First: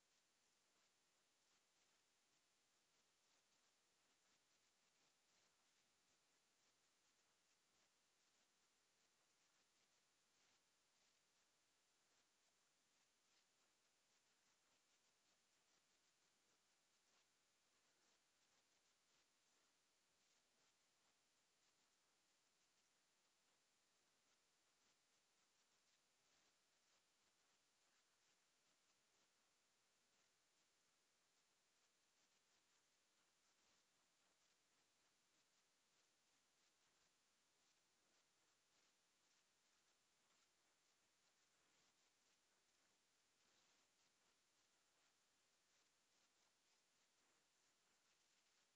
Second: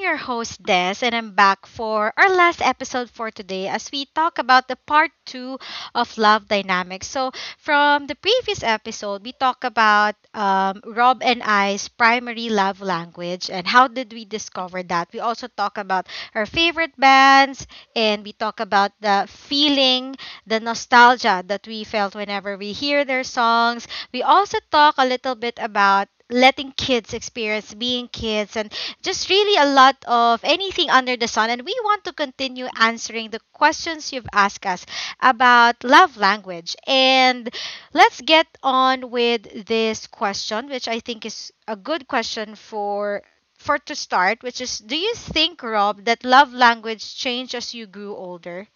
your host, Des, and I'm back for our last episode for today as we talk about the part two of love dynamics. So, from the previous episode, we talk about Rob and I's primary love language and how did we discover that. We also talk about our favorite bands and we talk about the feeling, the nostalgia that we felt whenever we hear their songs. We also talk a little bit about letting kids experience being kids and just really a lot of anything under the sun, and we want to continue answering the questions you've asked us about love language. And let's get on with this question, which I think is a good question for to start, which is: do you think, Rob, that love language changed as you grew older?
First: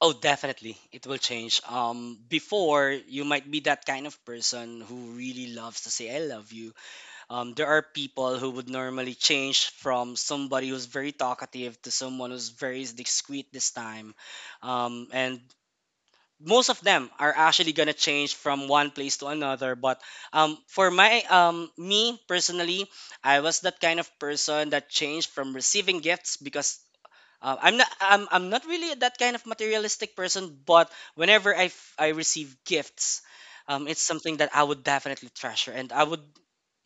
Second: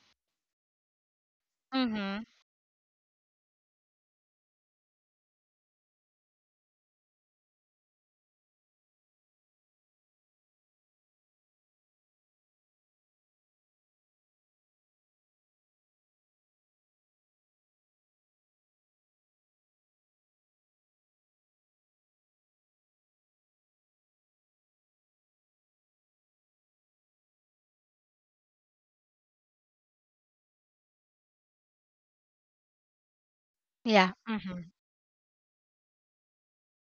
Oh, definitely. It will change. Um, Mhm. before, you might be that kind of person who really loves to say, I love you. There are people who would normally change from somebody who's very talkative to someone who's very discreet this time. And most of them are actually going to change from one place to another. But for me personally, I was that kind of person that changed from receiving gifts because I'm not really that kind of materialistic person, but whenever I receive gifts, it's Yeah. something that I Mhm. would definitely treasure, and I would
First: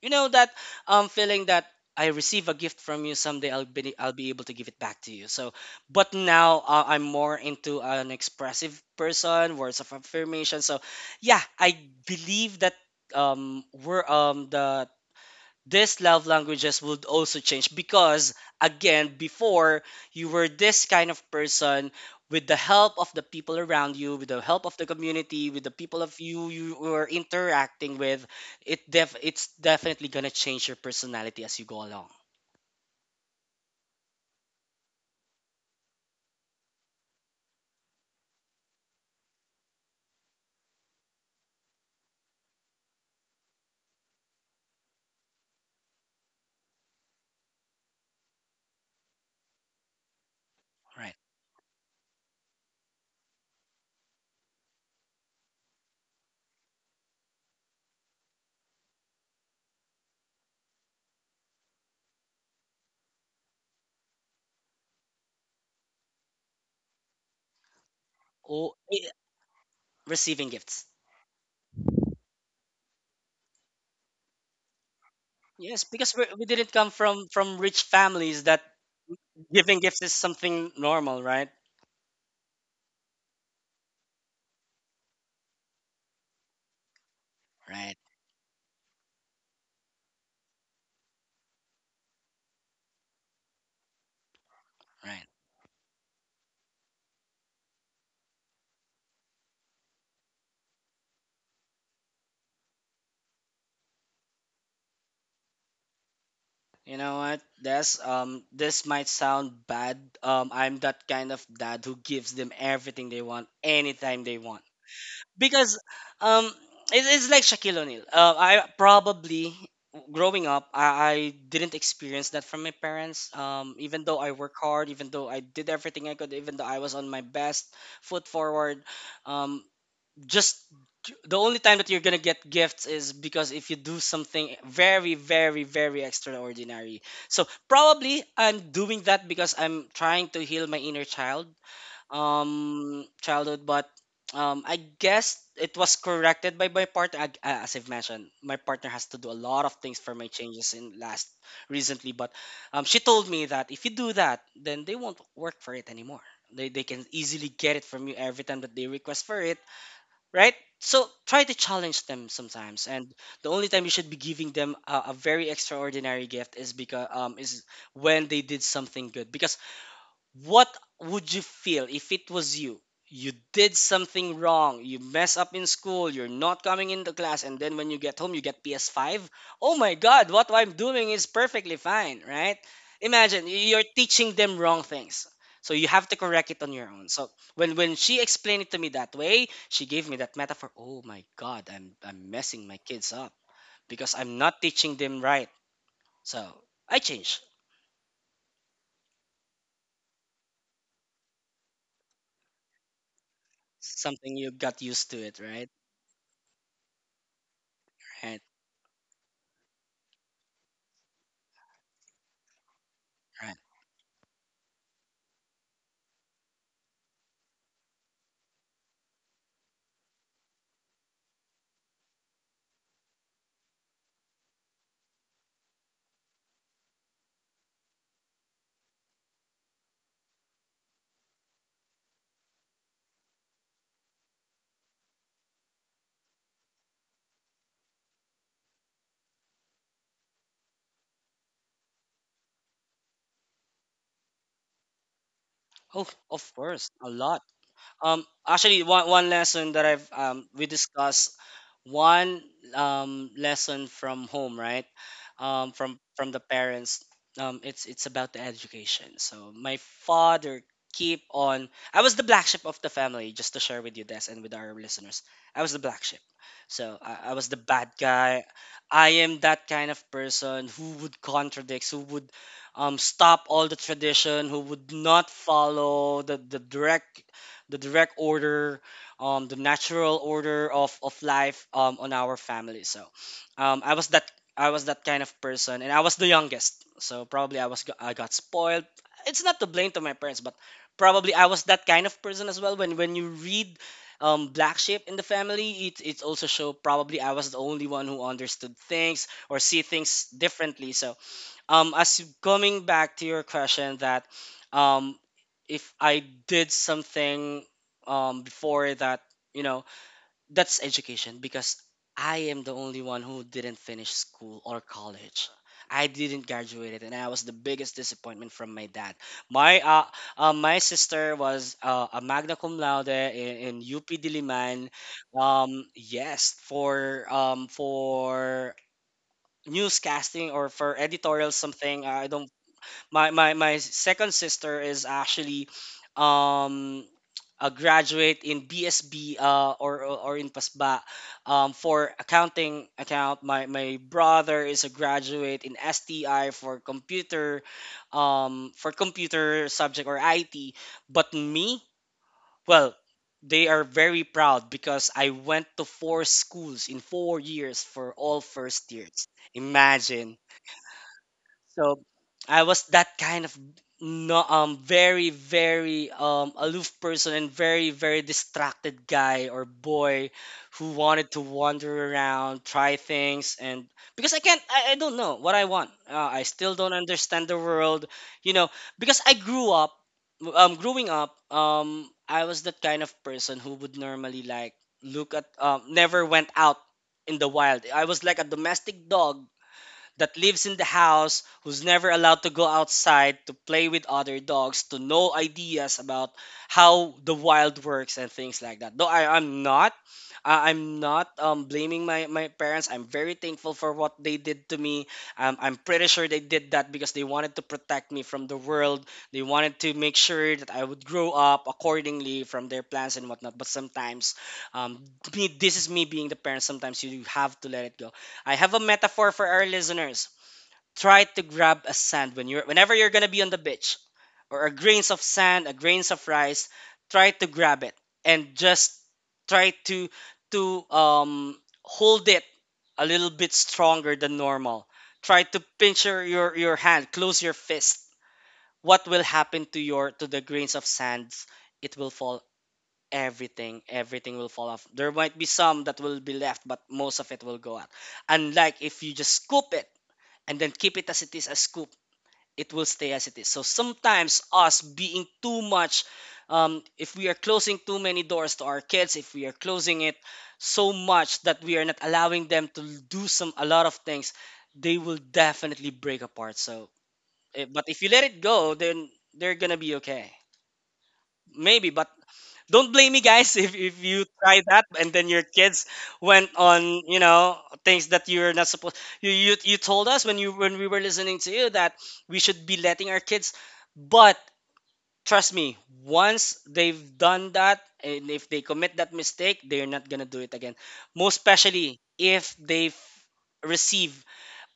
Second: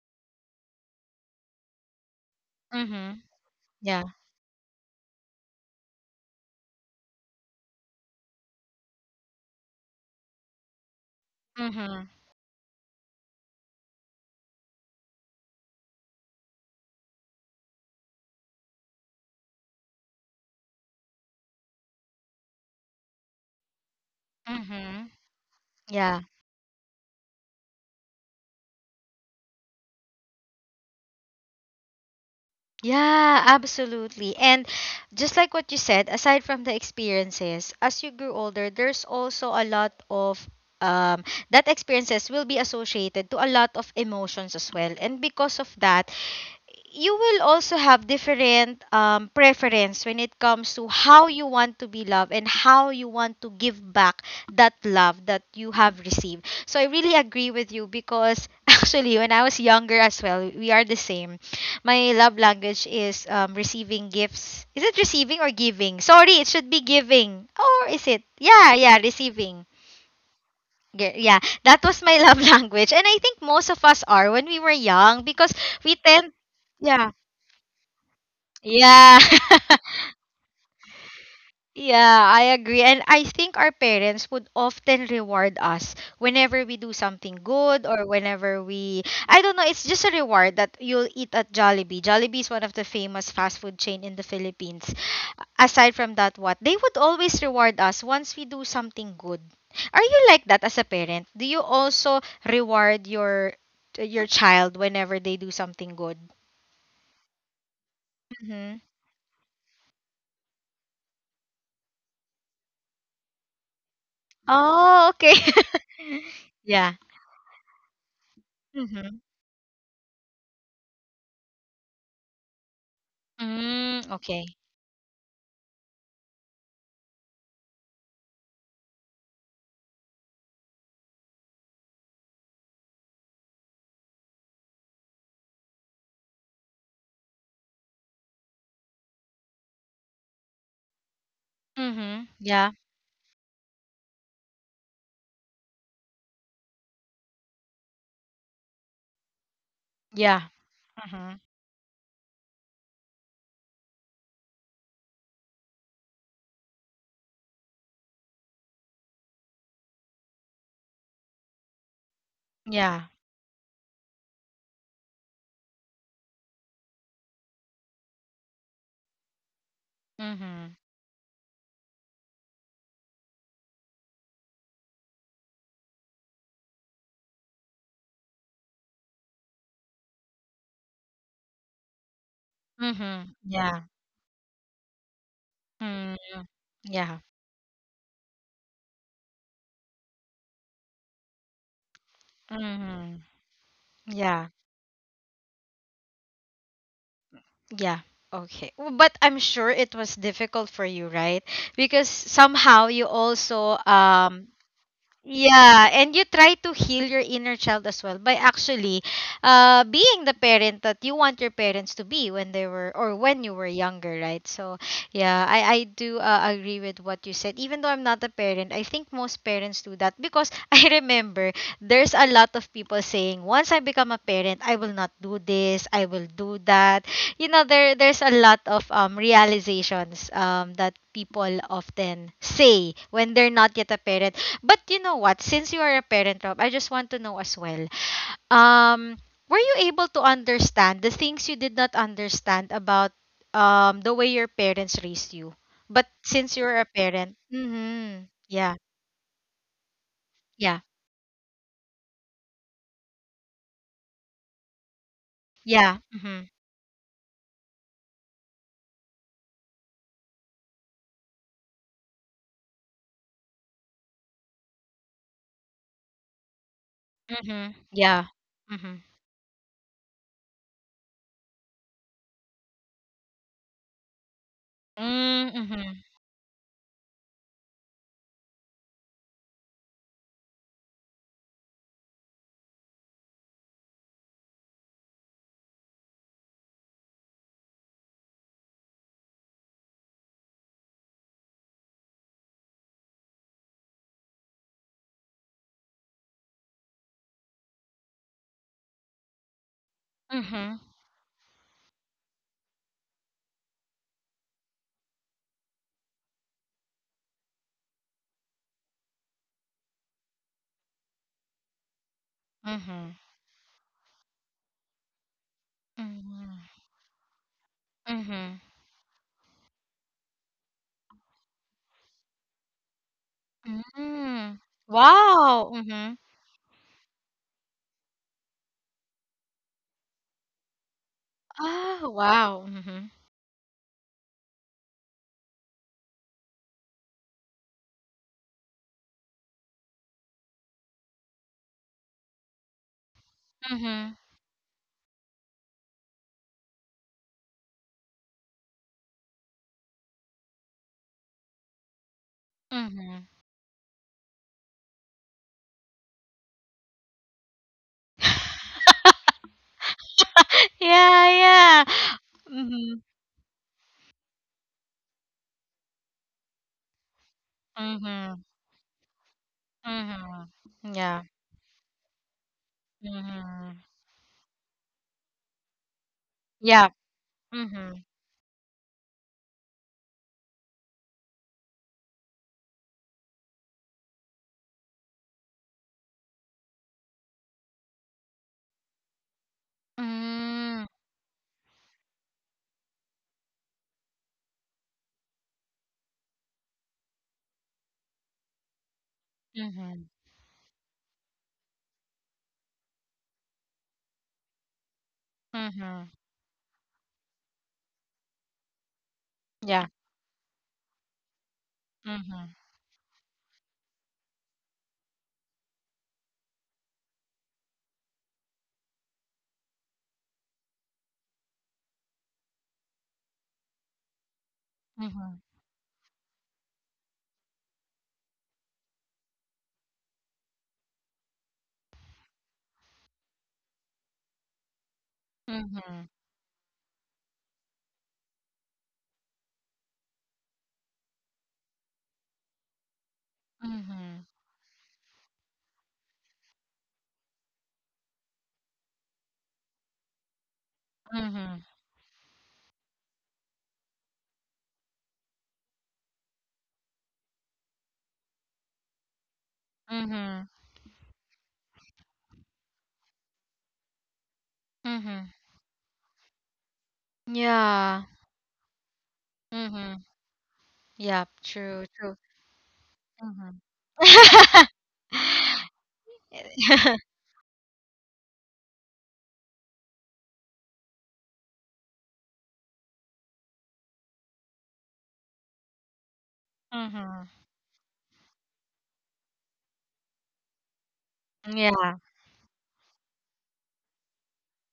you know that feeling that I receive a gift from you. Mhm. Someday Yeah. I'll be able to give it back to you. So, but now I'm more into an expressive person, words of affirmation. So, yeah, I Mhm. believe that we're these love languages would also change because again before you were this kind of person, with the help of the people around you, with the help of the Mhm. community, with the people of Yeah. you you were interacting with. It's definitely going to change your personality as you go along. Yeah, absolutely. And just like what you said, aside from the experiences, as you grew older, there's also a lot of um that experiences will be associated to a lot of emotions as well. And because of that, you will also have different preference when it comes to Right. how you want to be loved and how you want to give back that love that you have received. So I really agree with you, because actually, when I was younger as well, we are the same. My love language is receiving gifts. Is it receiving or giving? Sorry, it should be giving. Or is it? oh Yeah, yeah, eh, receiving. receiving gifts. Yeah, that was my love language. And I think most of us are when we were young because Yes, we because tend. we didn't come Yeah, from rich families that yeah. giving gifts is something normal, right? Yeah, I agree. And I think our parents would often reward us whenever we do something good, Right. or whenever we, I don't know, it's just a reward that you'll eat at Jollibee. Jollibee is one of the famous fast food chain in the Philippines. Right. Aside from that, what? They would always reward us once we do something good. Are you like that as a parent? Do you also reward your child whenever they do something good? You know what? Mhm. This might sound bad. Um, I'm that kind of dad who gives them everything they want anytime they want. Oh, okay. Because um Yeah. It's like Shaquille O'Neal. I Mm-hmm. probably growing up I didn't experience that from my parents. Um, even Mm, though I okay. work hard, even though I did everything I could, even though I was on my best foot forward, um just the only time that you're gonna get gifts is because if you do something very, very, very extraordinary. So probably I'm doing that because I'm trying to heal my inner child, Mhm. Yeah. Childhood. But I guess it was corrected by my partner. As I've mentioned, my partner has to do a lot of things for my Yeah. changes in last Mhm. recently. But she told me that if you do that, then they won't work for it anymore. They can easily get it from you every time that they request for it, right? So try to challenge them sometimes, Yeah. and the only time you should be giving them a very extraordinary gift is because is when they did something good. Because what Mhm. would you feel if it was you? You did something wrong. You mess up in school. You're not coming into class, and then when you get home, you get PS5. Oh my God! What I'm doing is perfectly fine, right? Mhm. Imagine you're Yeah. teaching them wrong things, so you have to Mm, correct it on your own. yeah. So when she explained it to me that way, she gave me that metaphor. Oh my God! I'm messing my kids Mhm. up because I'm Yeah. not teaching them right. So I changed. Yeah. Okay. But I'm sure it was difficult for you, right? Because somehow you also Something you got used to it, right? yeah, and you try to heal your inner child as well by Right. actually being the parent that you want your parents to be when they were, or when you Right. were younger, right? So yeah, I do agree with what you said. Even though I'm not a parent, I think most parents do that because I remember there's a lot of people saying once I become a parent, I will not do this, I will do that. You know, there's a lot of realizations that people often say when they're not yet a parent. But you know what? Since you are a parent, Rob, I just want to know as well. Um, were you able to understand the things you did not understand about the way your parents raised you? But Of since you're course, a a lot. parent, mm-hmm, yeah, Actually, one lesson that I've we yeah, discussed one lesson from home, right? From yeah, the mm-hmm. parents. It's about the education. So my father keep on. I was the black sheep of the family. Just to share with you this and with our listeners, I was the black sheep. So I was the Mm-hmm. bad Yeah. guy. Mm-hmm. I am that kind of person who would contradict, who would stop all the tradition, who would not Mm-hmm. follow the direct order, the natural order of life on our family. So um, I was that I was that kind of person, and I was the youngest. So probably I got spoiled. It's not to blame to my parents, but probably I was that kind of person as well. When you read black sheep in the family, it also show probably I was the only one who understood things or see things Mm-hmm. differently. So as coming back to your question that um if I did something before that, you know, that's education because I am the only Mm-hmm. one who didn't finish school or college. I didn't Mm-hmm. graduate, and I was the biggest disappointment Mm-hmm. from my dad. My my sister was a magna cum laude in UP Mm-hmm. Diliman, Wow. Mm-hmm. yes for newscasting or for editorial something, Oh, I don't. wow. Mm-hmm. My my second sister is actually um a graduate in BSB or in PASBA, for accounting account. My Mm-hmm. brother is a graduate in STI for computer, for computer subject or IT. But me, well, Mm-hmm. they are very proud because I went to four schools in 4 years for all first years. Imagine. Yeah, yeah. So I was Mm-hmm. that kind of no very very aloof person and very very Mm-hmm. distracted guy or boy, who Mm-hmm. Yeah. wanted to wander around, try things. And Mhm. because I can't I don't know what I want. I still Yeah. don't understand the Mhm. world, you know, because I grew up growing up I was that kind of person who would normally like look at never went out in the wild. I was like a domestic dog that lives in the Mm. house, who's never allowed to go outside to play with other dogs, to know ideas about how the wild works and things like that. Though I'm not, Mhm. I'm not blaming my parents. I'm very thankful for what they did to me. I'm pretty Mhm. sure they did that because they wanted to protect me from the world. They wanted Yeah. to make sure that I would grow up accordingly Mhm. from their plans and whatnot. But sometimes, um, me, this is me being the parent. Sometimes you have to let it go. I have a metaphor for our listeners. Try to grab a sand when you're whenever you're gonna be on the beach, or a grains of Mhm. sand, a grains of rice. Try to grab it and just try to to um, hold it a little bit stronger than normal. Try to pinch Mhm. Your hand, close your fist. What will happen to your to the grains of sands? It will fall. Mhm. Everything will fall off. There might be some that will be left, but most of it will go out, unlike if you just scoop it and then keep it as it is. A Mhm. scoop, it will stay as it is. So sometimes us being too much, if we are closing too many doors to our kids, if we are closing it Mhm. so much that we are not allowing them to do some a lot of things, they will Mhm. definitely break apart. So but if Yeah. you let it go, then they're gonna be Mhm. okay. Yeah. True. Maybe. But True. don't blame me, guys, Mhm. If you try Mhm. that and then your kids went on, you know, things that you're not supposed. You told us when you when we were listening to you that we should be letting our kids, but trust me, once they've done that and if they commit that mistake, they're not gonna do it again. Most especially Yeah. if they've receive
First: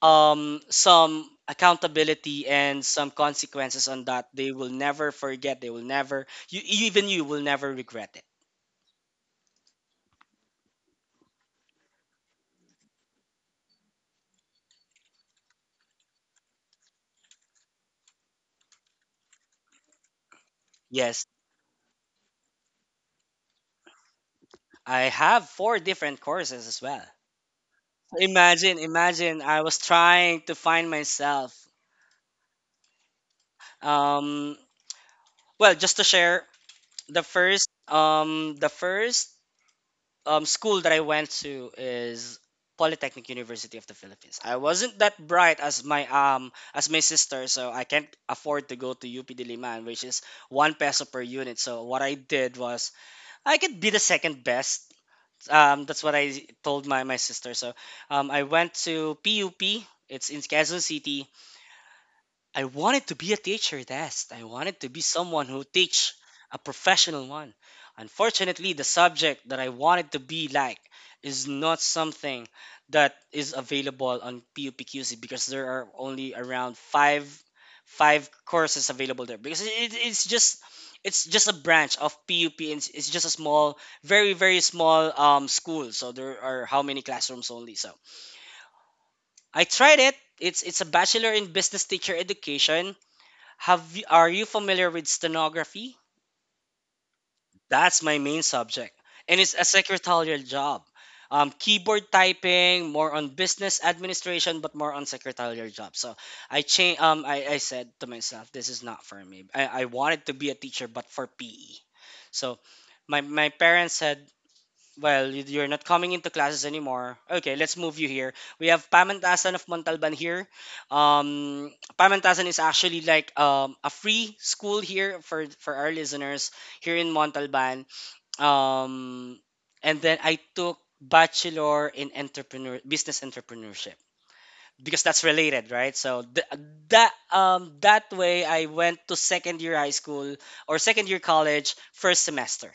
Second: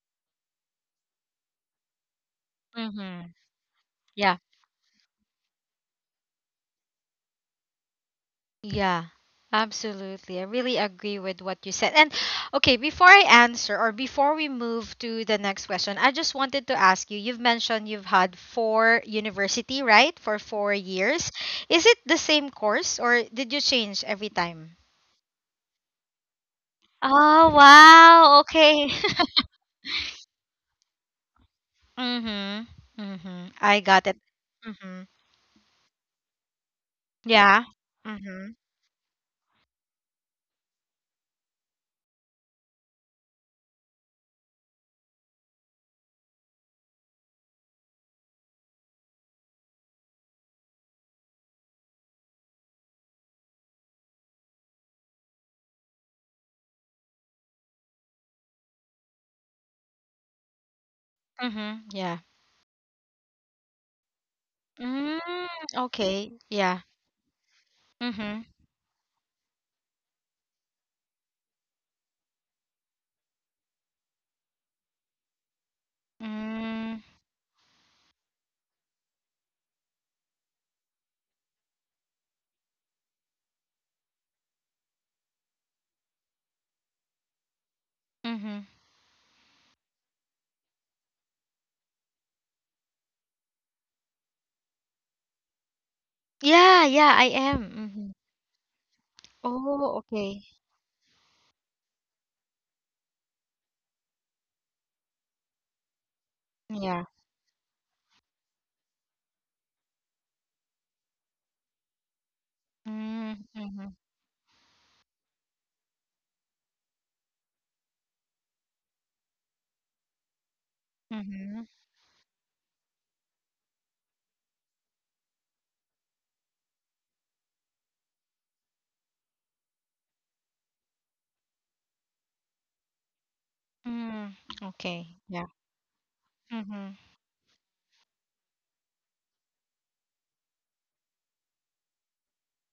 some accountability and some Mhm. consequences on that, Yeah. they will never forget, they will never you, even you will never regret it. Yeah, absolutely. I really agree with what you said. And okay, before I answer, or before we move to the next question, I just wanted to ask you've mentioned you've had four university, right? For four Yes, years. Is it the same course or did you change every time? I have four different courses as well. Oh, wow. Okay. Imagine I was trying to find myself. Mm-hmm. Mm-hmm. I got it. Um, Mm-hmm. well, just to share, Yeah. Mm-hmm. The first school that I went to is Polytechnic University of the Philippines. I wasn't that bright as my sister, so I can't afford to go to UP Diliman, which is one peso per unit. So what I did was I could be the second best, that's what I told my sister. So I went to PUP. It's in Quezon City. Mm-hmm. Yeah. I wanted to be a teacher, that's. I wanted to be Mm, someone who teach okay. a Yeah. professional one. Mm-hmm. Unfortunately, the subject that I wanted to be like is not something that is available on PUPQC because there are only around five courses available there because it's just a branch of PUP and it's just a small very very small school, so there are how many classrooms only. So Mm-hmm. I tried it. It's a bachelor in business teacher education. Are you familiar with stenography? Yeah, yeah, I am. That's Mhm. my main subject, and it's a Oh, secretarial okay. job. Keyboard typing, more on business administration, but more on secretarial job. So Yeah. I said to myself, this is not for me. I wanted to be a teacher, but for PE. So Mm, my parents mhm, said, well, you're not coming into classes anymore. Okay, let's move you here. We have Pamantasan of Montalban here. mhm, Um, Pamantasan is actually like a free school here for our listeners here in Montalban. Um, and then I took bachelor in entrepreneur business entrepreneurship mm, because okay. that's Yeah. related, right? Mhm, That way I went to second year high school or second year college first semester,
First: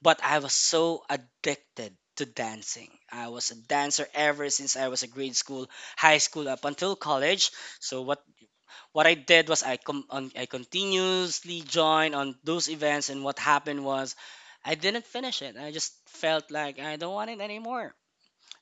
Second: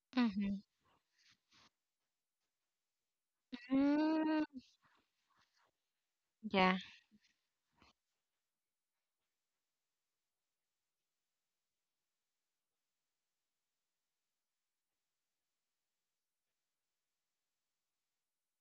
but I was mhm, so addicted to dancing. I was a dancer mm, ever since I was a grade school, high school up yeah. until college. So what I did was I continuously joined on those events, and what happened was I didn't finish it. I just felt like I don't want it anymore.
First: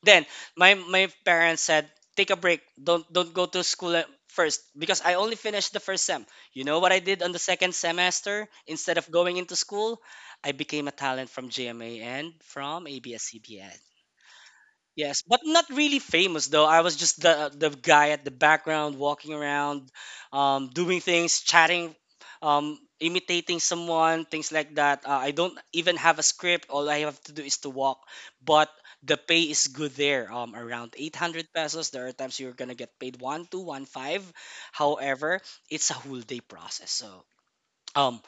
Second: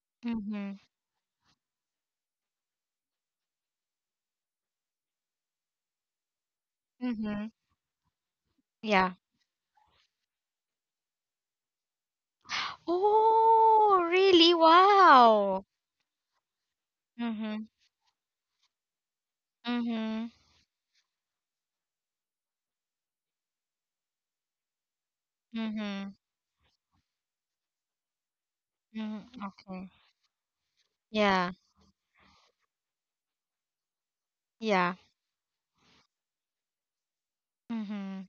Then my Mhm, my parents said, "Take a break. Don't go to school at first," because I only finished the first sem. You know what I did on the mhm, second semester? Instead of yeah. going into school, I became a talent from GMA and from ABS-CBN. Oh, really? Yes, but not Wow. really famous though. I was just the Mhm, guy at the background walking around, mhm, doing things, chatting, imitating someone, things like that. I don't even mhm, have a script. All I have to do is to walk. But the mhm, pay is okay. good there. Around 800 Yeah, pesos. There are times you're gonna get paid one, two, one, five. yeah. However, it's a whole day process. So. Um, Mhm,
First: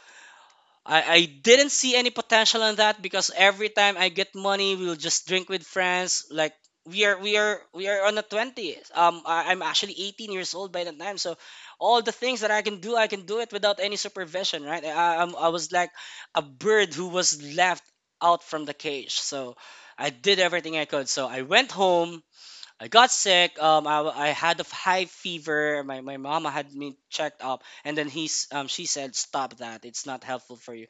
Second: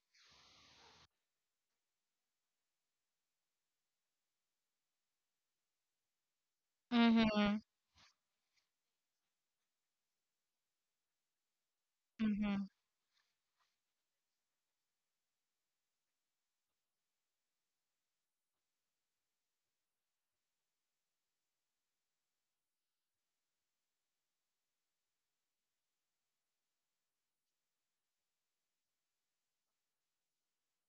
I didn't see any potential in that, because every time I get money, we'll just drink with friends. Like we are we are mhm, we are on the 20s. I'm actually 18 years old by that time, so all the things that mhm, I can do it without any supervision, right? I was like a bird who was left out from the cage. So I did everything I could. So I went home, I got sick. I had a high fever. My mama had me checked up, and then he's she said stop that. It's not helpful for you.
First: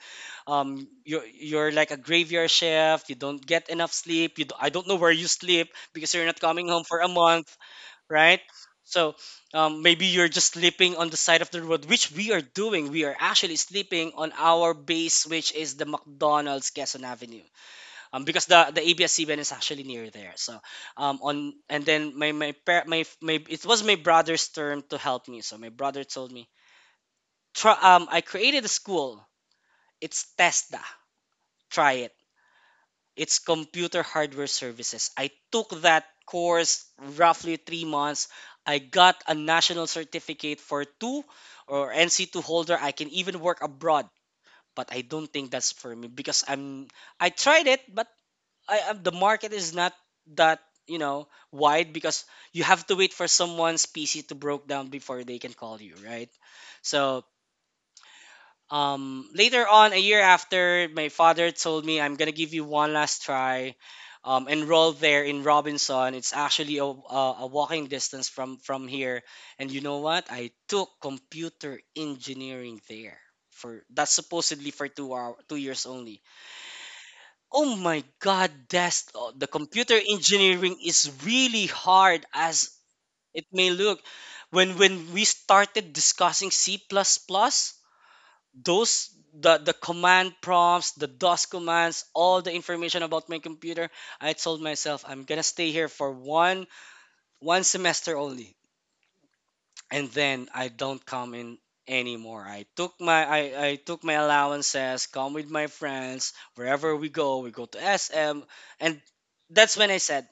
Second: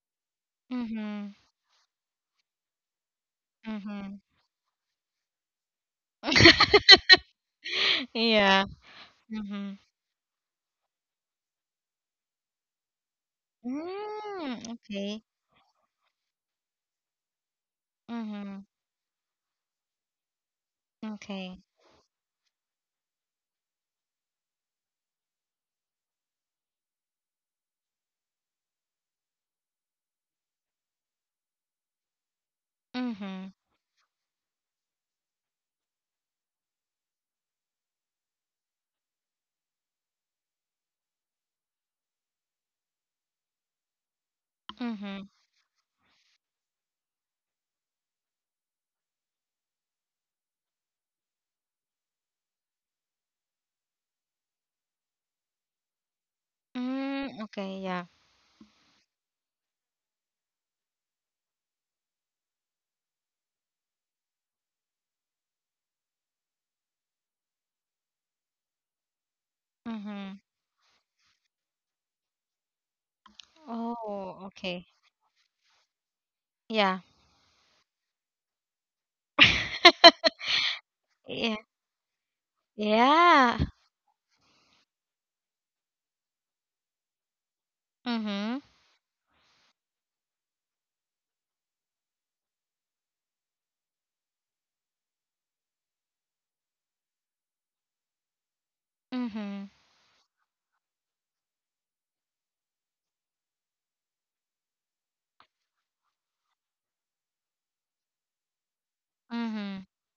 Um, you're mhm, you're like a graveyard shift. You don't get enough mhm. sleep. You do, I don't know where you sleep, because you're not coming home for a month, right? Yeah. So, Mhm. Maybe you're just sleeping on the side of the road, which we are doing. We are actually sleeping on Mm, our okay. base, which is the McDonald's Quezon Avenue, because Mhm. the ABS-CBN is actually near there. So on Okay. and then my, par- my it was my brother's turn to help me. So my brother told me, try, I created a school. It's TESDA. Try it. It's Mm-hmm. computer hardware services. I took that course roughly 3 months. I got a national certificate for two, or NC2 holder. I can even work abroad. But I don't Mm-hmm. think that's for me, because I'm I tried it, but I the market is not that, you know, wide, because you have to wait for someone's PC to broke down before they can call you, right? So Mm, okay, yeah. Later on, a year after, my father told me I'm gonna give you one last try. Enroll there in Robinson. It's actually a, walking distance from here. And you know what? Mm-hmm. I took computer engineering there for that's Oh, supposedly okay. for two hour 2 years only. Yeah. Oh my god, that's oh, the computer engineering is Yeah. really hard as it Yeah. may look. When we started discussing C++, plus plus, Mm-hmm. those the command prompts, the DOS commands, all the information about my computer, I told myself I'm going to stay here for one semester only, Mm-hmm. and then I don't come in anymore. I took I took my allowances, come with my friends, wherever we go to SM. And that's when Mm-hmm. I said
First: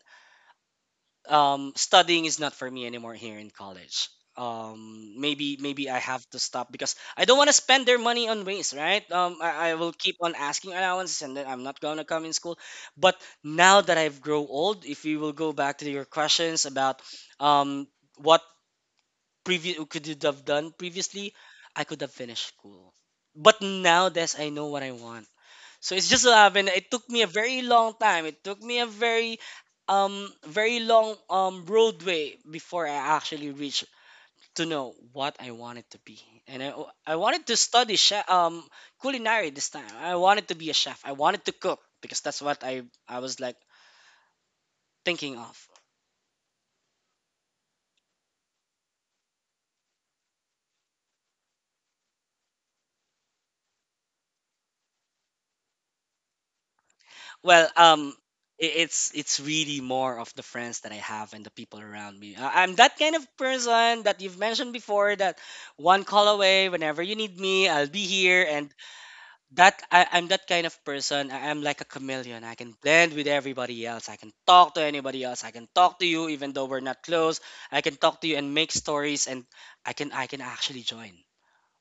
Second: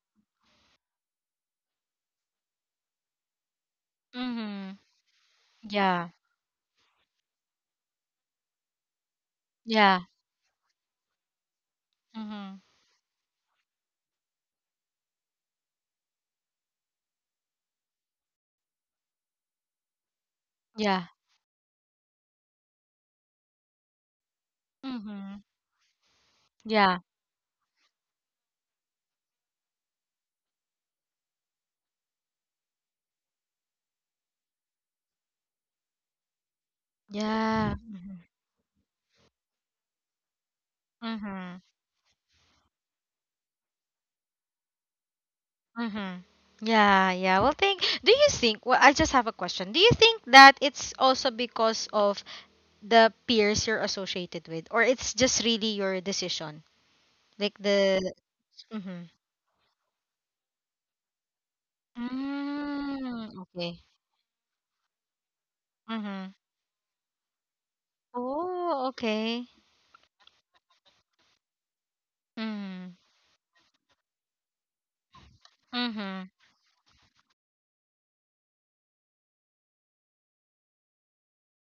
studying is not for me anymore here in college. Mm-hmm. Maybe I Yeah. have to stop, because I don't want to spend their money on waste, right? I will Yeah. keep on asking allowances, and then I'm not gonna come in school. Mm-hmm. But now that I've grown old, if you will go back to your questions about um, what Yeah. previously, I could have finished school. But now this I know what I want. Mm-hmm. So it's just so happened, it took me a Yeah. very long time. It took me a very long roadway before I actually reached to know what I wanted to be. And I, I wanted to study Yeah. chef, culinary this time. I wanted to be a chef. I wanted to cook, Mm-hmm. because that's what I was like thinking of. Mm-hmm. Yeah, yeah. Well, do you think, well, I just have a question. Do you think that it's also because of the peers you're associated with, or it's just really your decision? Well, Like the. It's Mhm. really more of the friends that I have and the people around me. I'm that kind of Mm, person okay. that you've mentioned before, that one call Mhm. away whenever you need me, I'll be here. And Oh, okay. that I'm that kind of person. I'm like a chameleon. I can blend Mhm. with everybody else. I can talk to anybody else. I can talk to you even Mhm. though we're not close. I can talk to you and make stories, and I can actually join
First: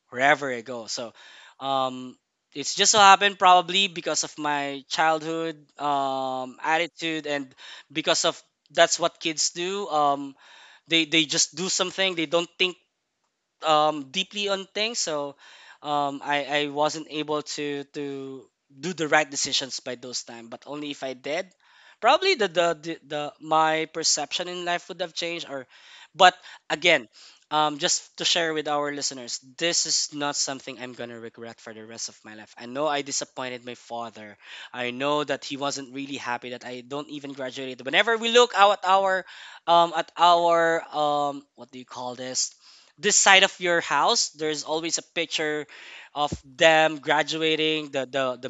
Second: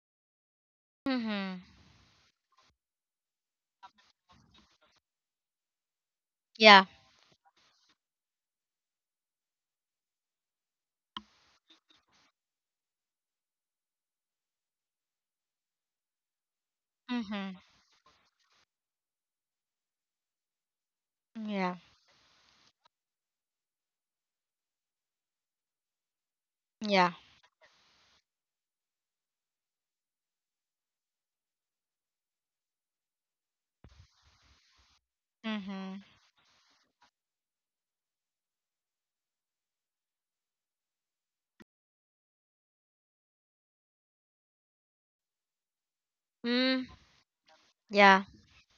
wherever I go. So, Mhm. um, it's just so happened, probably because of my childhood Yeah. attitude, and because of that's what kids do. They just do something. They don't think deeply on things, so I wasn't able Mhm. to do the right decisions by those time. But only if I did, Yeah. probably the my perception in life would have changed. Or, but Yeah. again, just to share with our listeners, this is not something I'm gonna regret for the rest of my life. I know I disappointed my father. I know that he Mhm. wasn't really happy that I don't even graduated. Whenever we look out at our what do you call this, this side of your house, there's always a picture of Mm, them graduating, yeah. the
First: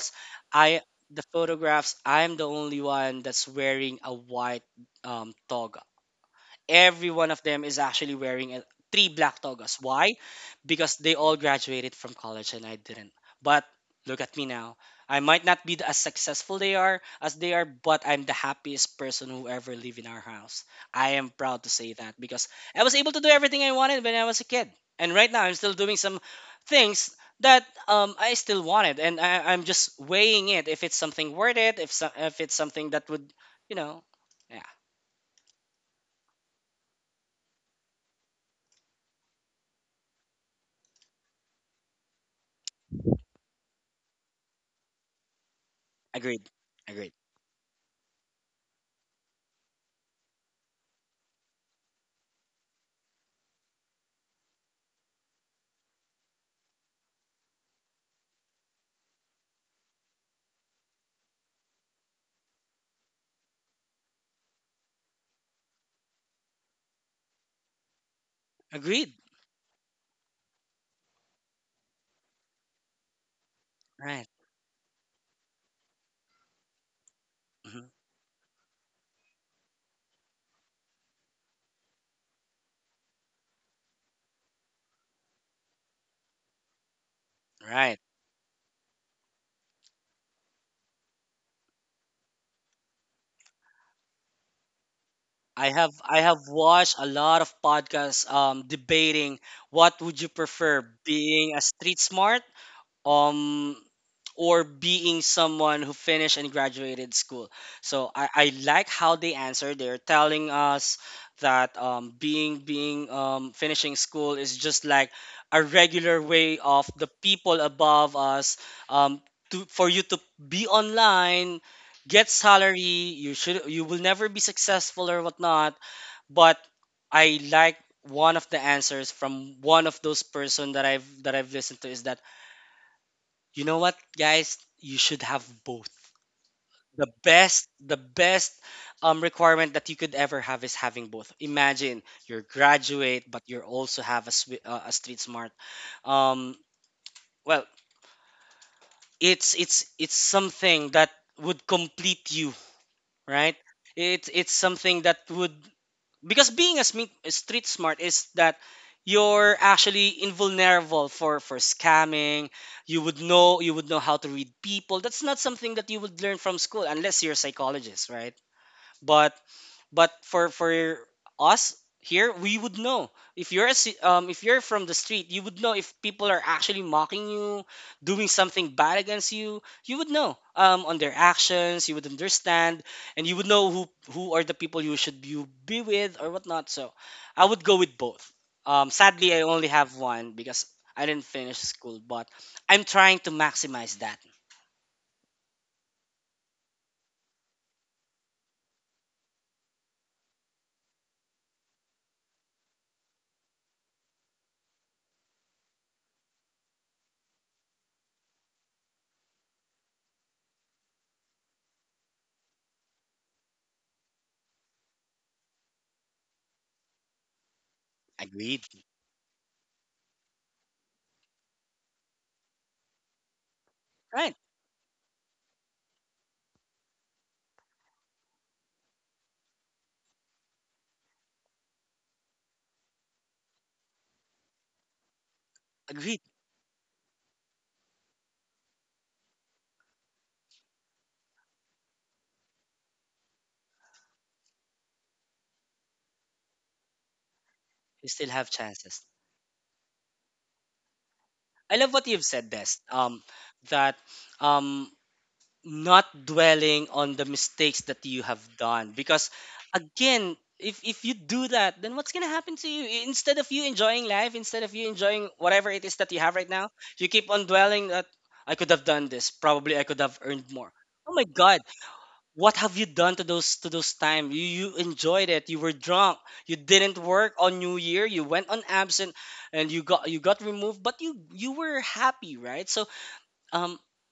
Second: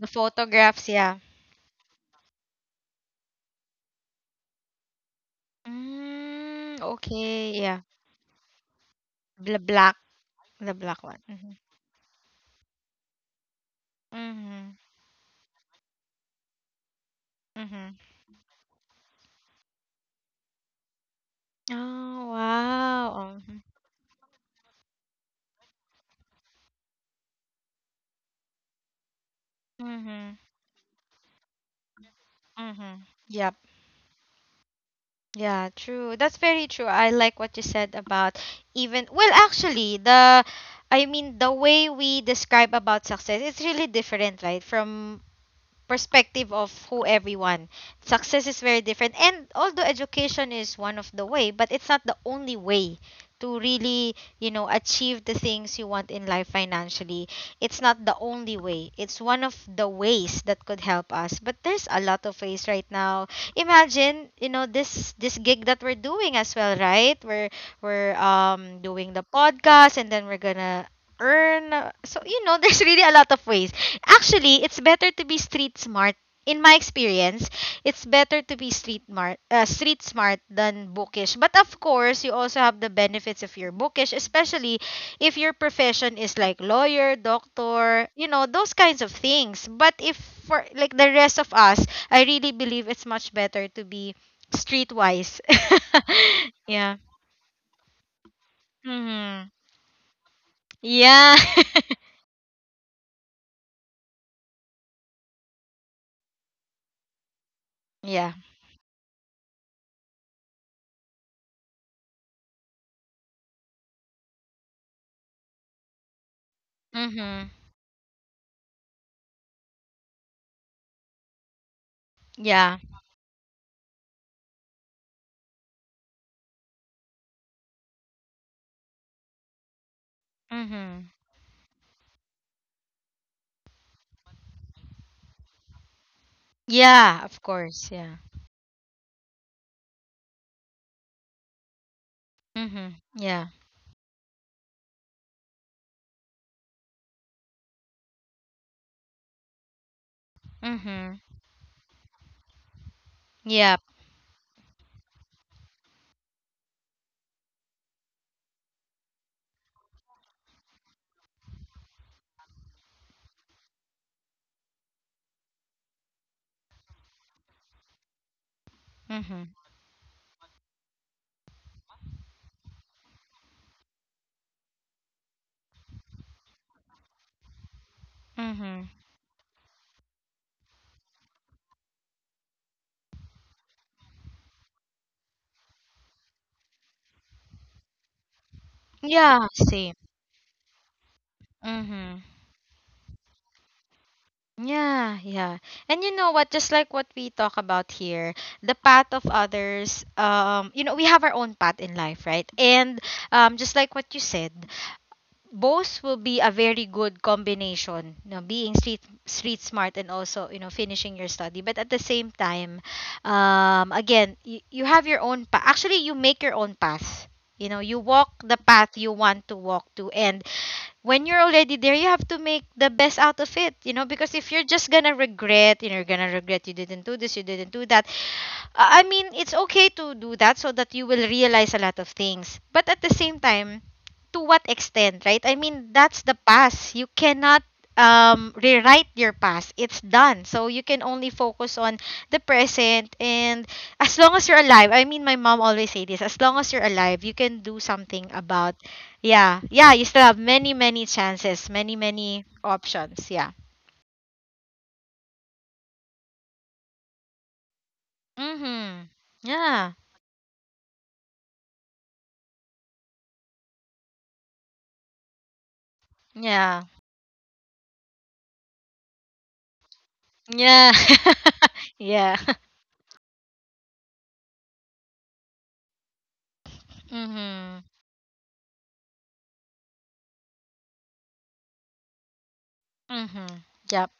The I photographs, yeah. the photographs, I'm the only one that's wearing a white toga. Mm, Every one of okay, them yeah. is actually wearing a, three black The togas. black, Why? the Because black they one. all Mhm. graduated from college and I didn't. But look at me Mhm. now. I might not be as they are, Mhm. but I'm the happiest person who ever live in our house. I am proud to say that Oh, because I was able to do wow. Mhm. everything I wanted when I was a kid, and right now I'm still doing some things that I still wanted, and I'm just Mhm. weighing it if it's something worth it, if so, if it's something Mhm. that would, Yep. you know, yeah, Yeah, true. That's very true. I like what you said about, even, well, actually, the, I mean, the way we describe about success, it's really different, right, from agreed, perspective of who agreed. everyone. Success is very different. And although education is one of the way, but it's not the only way to really, you know, achieve the things you want in life financially. It's not the only way. It's one of the ways that could help us. But there's a lot of ways right now. Imagine, you know, this gig that we're doing as well, right? We're doing Agreed. the podcast and then we're gonna earn. So, you know, there's really a lot of ways. Right. Actually, it's better to be street smart. In my experience, Mhm. it's better to be street smart than bookish. But of course, you also have the benefits if you're bookish, especially if your profession is like lawyer, Right. doctor, you know, those kinds of things. But if for like the rest of us, I really believe it's much better to be streetwise. I have Yeah. watched a lot of podcasts debating Hmm. what would you prefer, Yeah. being a street smart um or being someone who finished and graduated school. So Yeah. I like how they answer. They're telling us that being being finishing school is just like a regular way of the Hmm. people above us, um, to for you to be online, get Yeah. salary. You will never be successful or whatnot. But I like one of the answers from one of those person that Hmm. I've listened to is that, you know what, guys? You should have both. The Yeah, of best, course. the Yeah. best requirement that you could ever have is having both. Imagine you're Mhm. graduate, Yeah. but you also have a, a street smart. Um, well, it's something Mhm. that would complete you, right? Yep. It's something that would, because being a street smart is that you're actually invulnerable for scamming. You would know, you would know how to read people. That's not something that you would learn from school unless you're a psychologist, right? But Mhm. For us here, we would know. If you're if you're from the street, you would know if people are actually mocking you, doing something Mhm. bad against you. You would know on their actions. You would understand, and you would know who are the people you should you be with or whatnot. So, I would go with both. Sadly, I Yeah, only same. have one because I didn't finish school, Mhm. but I'm trying to maximize that. Yeah, yeah. And you know what, just like what we talk about here, the path of others, we have our own path in life, right? And just like what you said, both will be a very good combination, being street smart, and also finishing your study, but at the same time again, you have your own path. Actually, you make your own path. You walk the Agreed. path you want to walk to. And when you're already there, you have to make the best out of it, because Right. if you're just gonna regret, you're gonna regret you didn't do this, you didn't do that. I mean, it's okay to do that so that you will realize a lot of things. But at the same time, to what extent, right? I mean, that's Agreed. the past. You cannot rewrite your past. It's done. So you can only focus on the present. And as long as you're alive, I mean, my mom always say this, as long as you're alive, you can do You something still have about, chances. yeah, yeah, you still have many, many chances, I many, love what you've many said, Des. Options. Yeah. That um, not dwelling on the mistakes that you have done, Mm-hmm. because Yeah. again, if you do that, then what's gonna happen to you? I- Instead of you enjoying life, instead of you enjoying whatever it is that you have right now, Yeah. you keep on dwelling that I could have done this. Probably I could have earned more. Yeah. Oh my God, Yeah. what have you done to those time? You enjoyed it. You were drunk. You didn't work on Mhm. New Year. You went on absent, and you got removed. But you were happy, right? So Mhm. um, Yep.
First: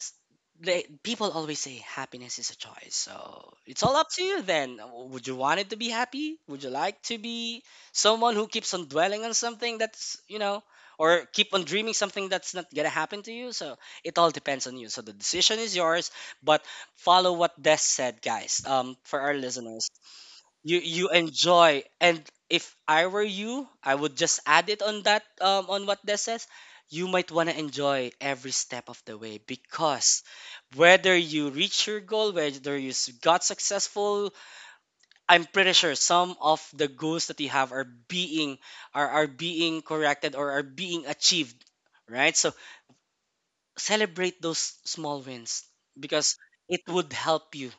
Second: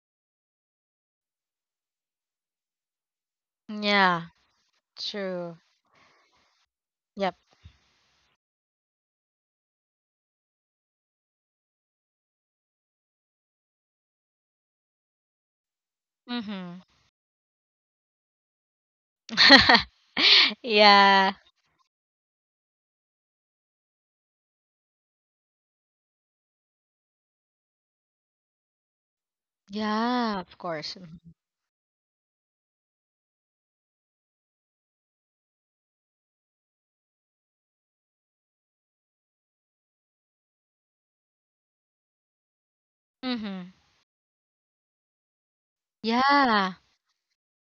s- people always say happiness is a choice. So it's all up to Yeah. you then. Would you True. want it to be happy? Would you like to Yep. be someone who keeps on dwelling on something that's, or keep on dreaming something that's not going to happen to you? So it all depends on you. So the decision is yours, but Mhm. follow what Des said, guys. For our listeners, you Yeah. enjoy, and if I were you, I would just add it on that, on what this says. You might want to enjoy every step of the way, because Yeah. Of course. whether Mhm. you reach your goal, whether you got successful, I'm pretty sure some of the goals that you have are being, are being corrected or are being achieved, right? So Mhm. celebrate those small wins, because Yeah. it would help you,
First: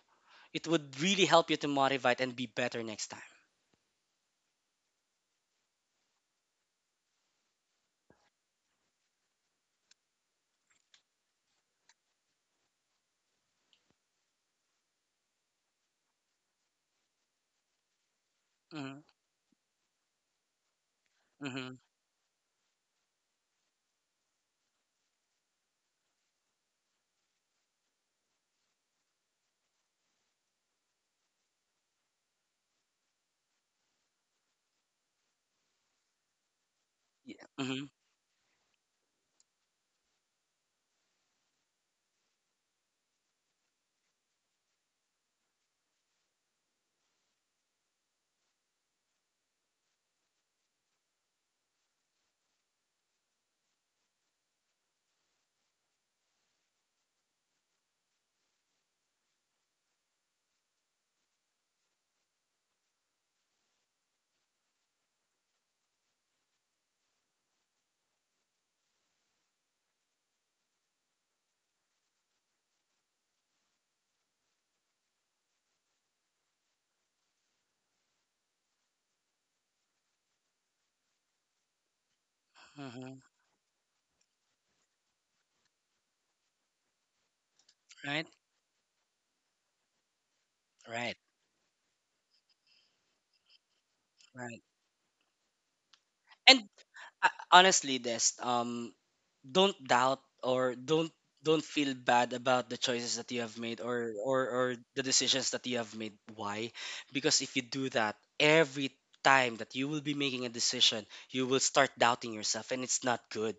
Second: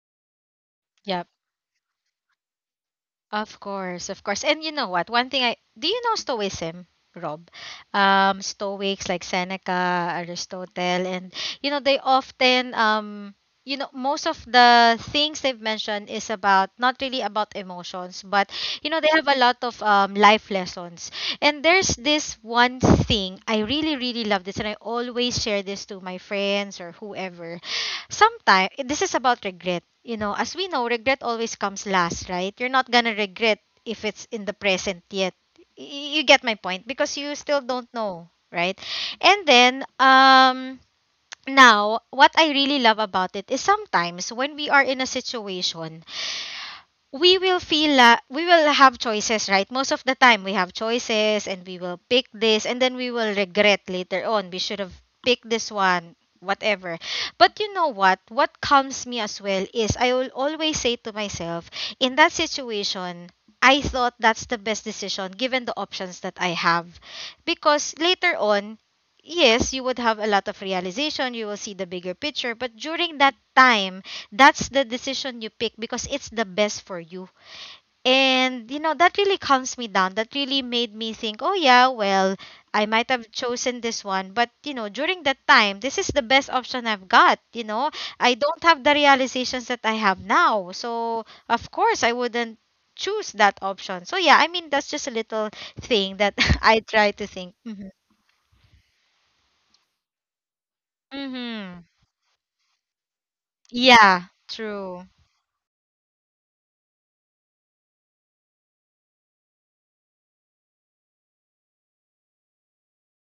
it would really Yep. help you to motivate and be better next Of course, of course. And you know what? One thing I do, you know Stoicism, Rob? Stoics like Seneca, Aristotle, and they often most of the things they've mentioned is about not really about emotions, but time. They have a lot of life lessons. And hmm there's this one thing I really really love this, and I always share this to my friends or whoever. Sometimes this is about regret. As we know, regret always comes last, right? You're not gonna regret if it's in the present yet. You get my point because you Yeah. still Mm-hmm, don't know, right? And then now what I really love about it is: sometimes when we are in a situation, we will we will have choices, right? Most of the time we have choices and we will pick this, and then we will regret later on, we should have picked this one, whatever. But you know what calms me as well is I will always say to myself, in that situation, I thought that's the best decision given the options that I have. Because later on, yes, you would have a lot of realization, you will see the bigger picture, but during that time, that's the decision you pick because it's the best for you. And you know, that really calms me down. That really made me think, oh yeah, well, I might mm-hmm. have chosen this one, but you know, during that time, this is the best option I've got, you know. Right, I don't have the realizations that I have now. right, So, of course, I wouldn't choose that option. So, yeah, I right. mean, that's just a little thing that And I try to think. Mhm. honestly, this, don't doubt or don't Mhm. feel bad about the choices that you have made, or Yeah, or or the true. decisions that you have made. Why? Because if you do that every time that you will be making a decision, you will start doubting yourself, and it's not good.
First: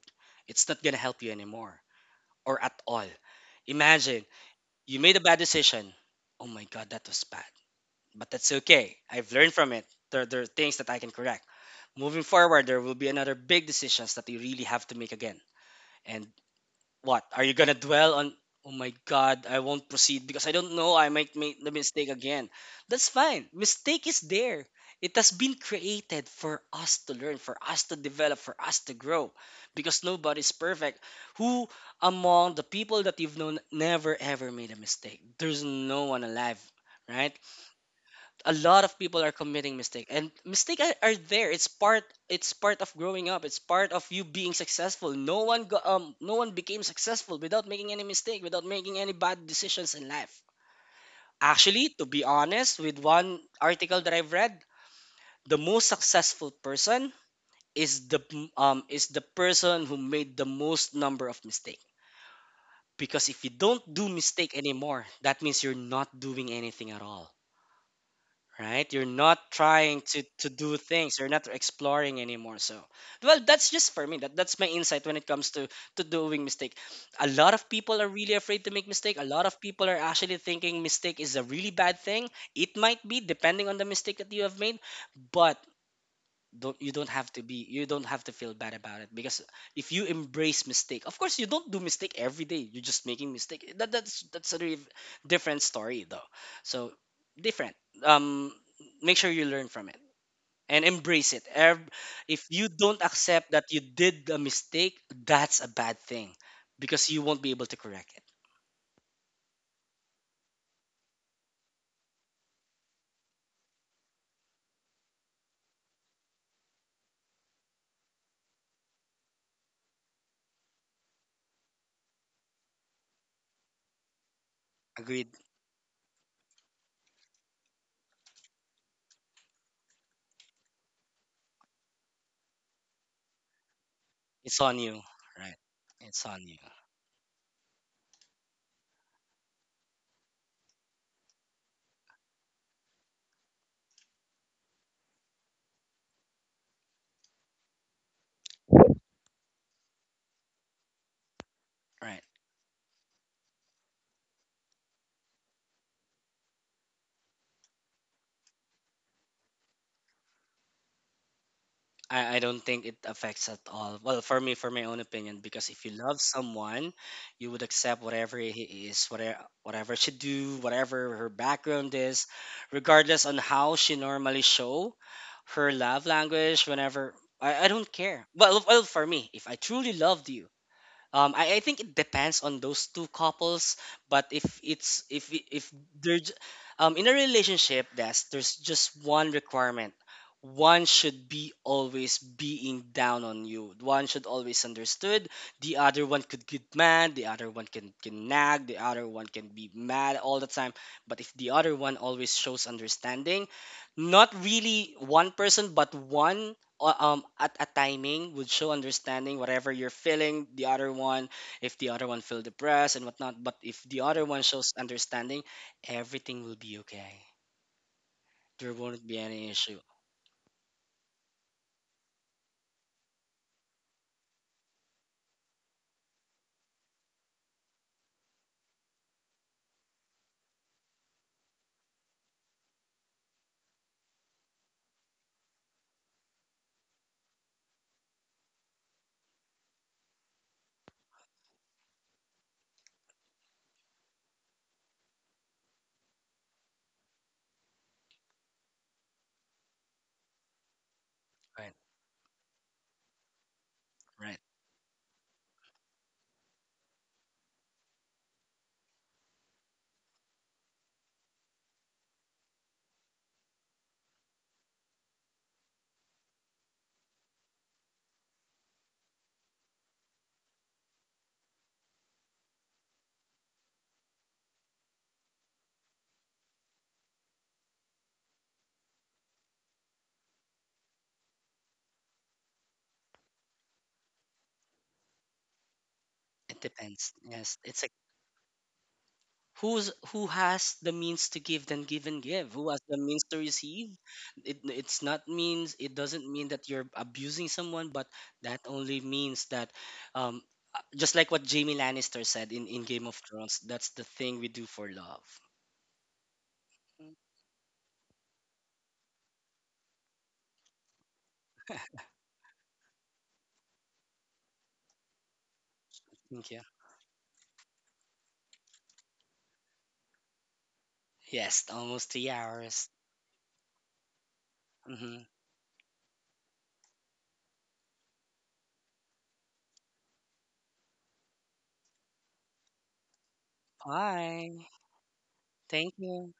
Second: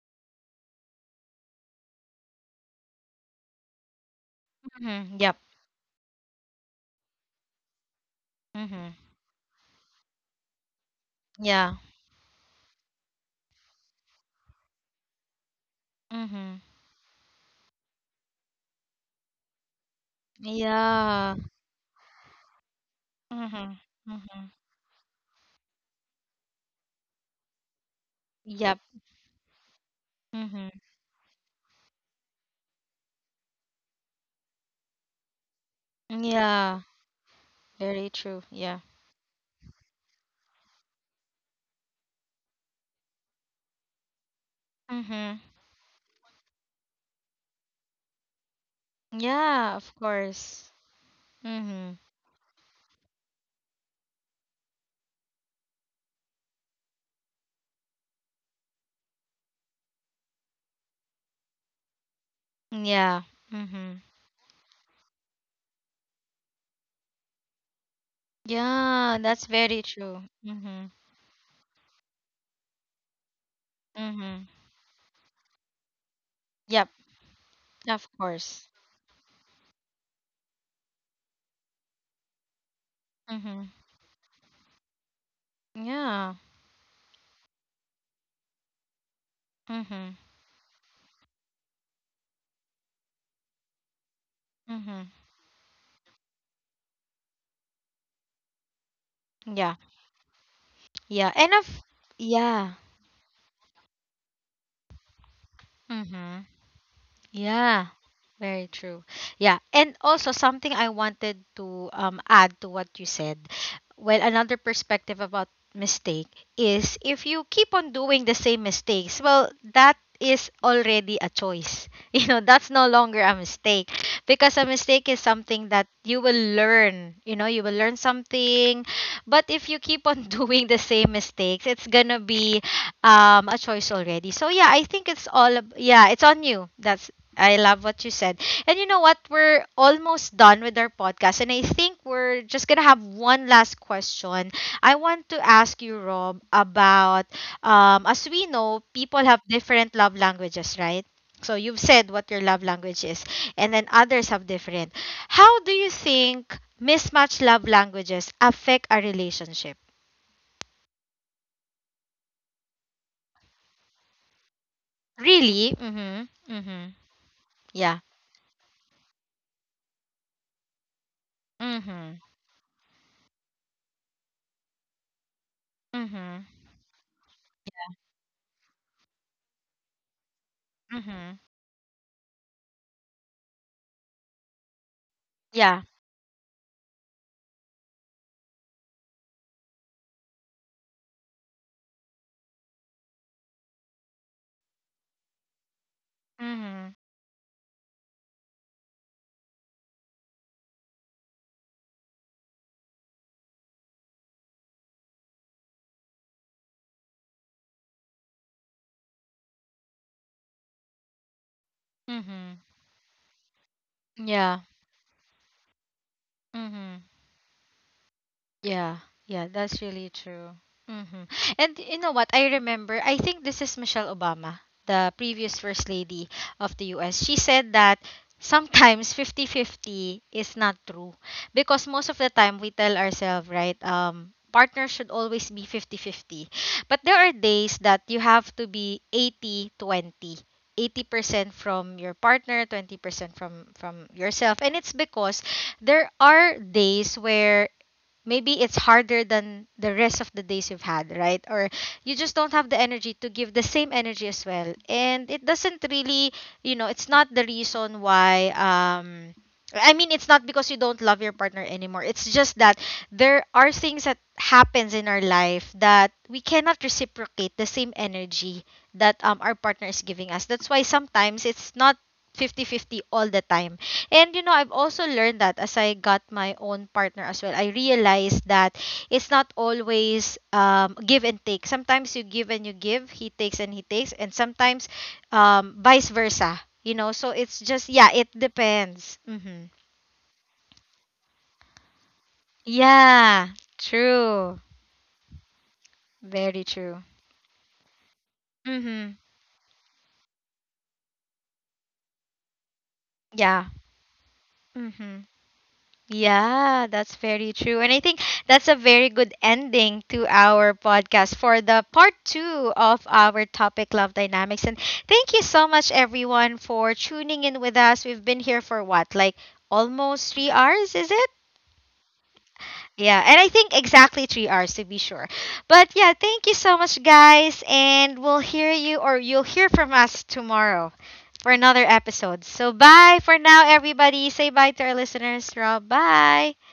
It's not gonna help you anymore or at all. Imagine you made a bad Mhm. Yep. decision. Oh my God, that was bad. But that's okay. Mhm. I've learned from it. There are things that I can correct. Moving Yeah. forward, there will be another big decisions that you really have to make again. And what Mhm. are you gonna dwell on? Oh my God, I won't proceed because I don't know. I might make the mistake Yeah. again. That's fine. Mistake is Mm-hmm. there. It Mm-hmm. has been created for us to learn, for us to develop, for us to grow. Yep. Because nobody's perfect. Mm-hmm. Who among the people that you've known never ever made a mistake? There's no one alive, right? Yeah. A lot Very of people are true. Yeah. committing mistake, and mistake are there. It's part, it's part of growing up, it's part of you being successful. No one Mm-hmm. no one became successful without making any mistake, without making any bad decisions in life. Yeah, of course. Actually, to be Mm-hmm. honest, with one article that I've read, the most successful person is the, is the person who made the most number of mistake, because if you don't do Yeah. mistake Mm-hmm. anymore, that means you're not doing anything at all, right? You're not trying Yeah, to that's to very do true. things. You're not Mm-hmm. exploring anymore. So, well, that's just for me. That's my insight when it Mm-hmm. comes to doing mistake. A lot of Yep, people are really afraid to make of mistake. A lot course. of people are actually thinking mistake is a really bad thing. It might be, depending on the mistake that you Mm-hmm. have made, but don't, you don't Yeah. have to be, you don't have to feel bad about it, because if you embrace Mm-hmm. mistake, of course you don't do mistake every day. You're just making mistake that, that's a different Mm-hmm. story though. So different, um make sure you learn from it Yeah. and embrace it. Yeah. And If you of don't accept Yeah. that you did a mistake, that's a bad thing, because you Mm-hmm. won't be able to correct it. Yeah, very true. Yeah, and also something I wanted to add to what you said. Well, another perspective about mistake is if you keep on doing the same mistakes, well, that is already a choice. That's no longer a mistake Agreed. because a mistake is something that you will learn, you will learn something. But if you keep on doing the same mistakes, it's going to be a It's choice on you, already. So yeah, right? I think it's It's all on you, yeah, it's on you. That's I love what you said. And you know what? We're almost done with our podcast. And I think we're just going to have one last question. I want to ask you, Rob, about as we know, people have different love languages, right? right? So you've said what your love language is, and then others have different. How do you think mismatched love languages affect a relationship? I don't think it affects at all. Well, for me, for my own opinion, because if you love Really? Mm someone, hmm. Mm hmm. you would accept whatever Yeah. he is, whatever she do, whatever her background is, Mm hmm. regardless on how she normally show her love Mm language. hmm. Whenever, I don't care. Well, well, for me, if I truly loved you, Mm I hmm. think it depends on those two couples, but if it's, if Yeah. they're, in a relationship, that's, there's just one requirement. One should be always being down on you. One should always understood. The other one could Mm get hmm. mad. The other one can nag. The other one can be mad all the time. But if the other one always shows understanding, not really one person, but one, at a timing, would show understanding whatever you're feeling, the other one, if the other Mm one feel hmm. depressed and whatnot, but if the other one Yeah. shows understanding, everything will be hmm okay. There Yeah, won't be yeah, any that's issue, really true. hmm And you know what? I remember, I think this is Michelle Obama, the previous First Lady of the US. She said that sometimes fifty-fifty is not true because most of the time we tell ourselves, right? Partners should always be fifty-fifty, but there are days that you have to be 80% from your partner, 20% from yourself. And it's because there are days where maybe it's harder than the rest of the days you've had, right? Or right? you just don't have the energy to give the same energy as Right. well. And it doesn't really, it's not the reason why I mean, it's not because you don't love your partner anymore. It's just that there are things that happens in our life that we cannot reciprocate the same energy that our partner is giving us. That's why sometimes it's not fifty fifty all the time, and I've also learned that as I got my own partner as well, I realized that it's not always give and take. Sometimes you give and you give, he takes, and sometimes vice versa. It So depends, it's just, yes. yeah, It's a, it depends. Mm-hmm. who's, who has the means to give, then give and give, who has the Yeah, means to receive. true, It, it's not means, it very doesn't mean that true. you're abusing someone, but that Mm-hmm. only means that, um just like what Jamie Lannister said in Game of Yeah. Thrones, that's the thing we do Mm-hmm. for love. Yeah, that's Mm. very true. And I think that's a very good ending to our podcast for the part two of our topic, Love Dynamics. And thank you so much, everyone, Thank you. for tuning in with us. We've been here for what, like almost 3 hours, is it? Yes, almost three hours. Yeah, and I think exactly 3 hours to be sure. Mm-hmm. But yeah, thank you so much, guys. And we'll hear you or you'll hear from us tomorrow for another episode. So bye for now, everybody. Say bye to our Bye. listeners, Rob. Thank Bye. you.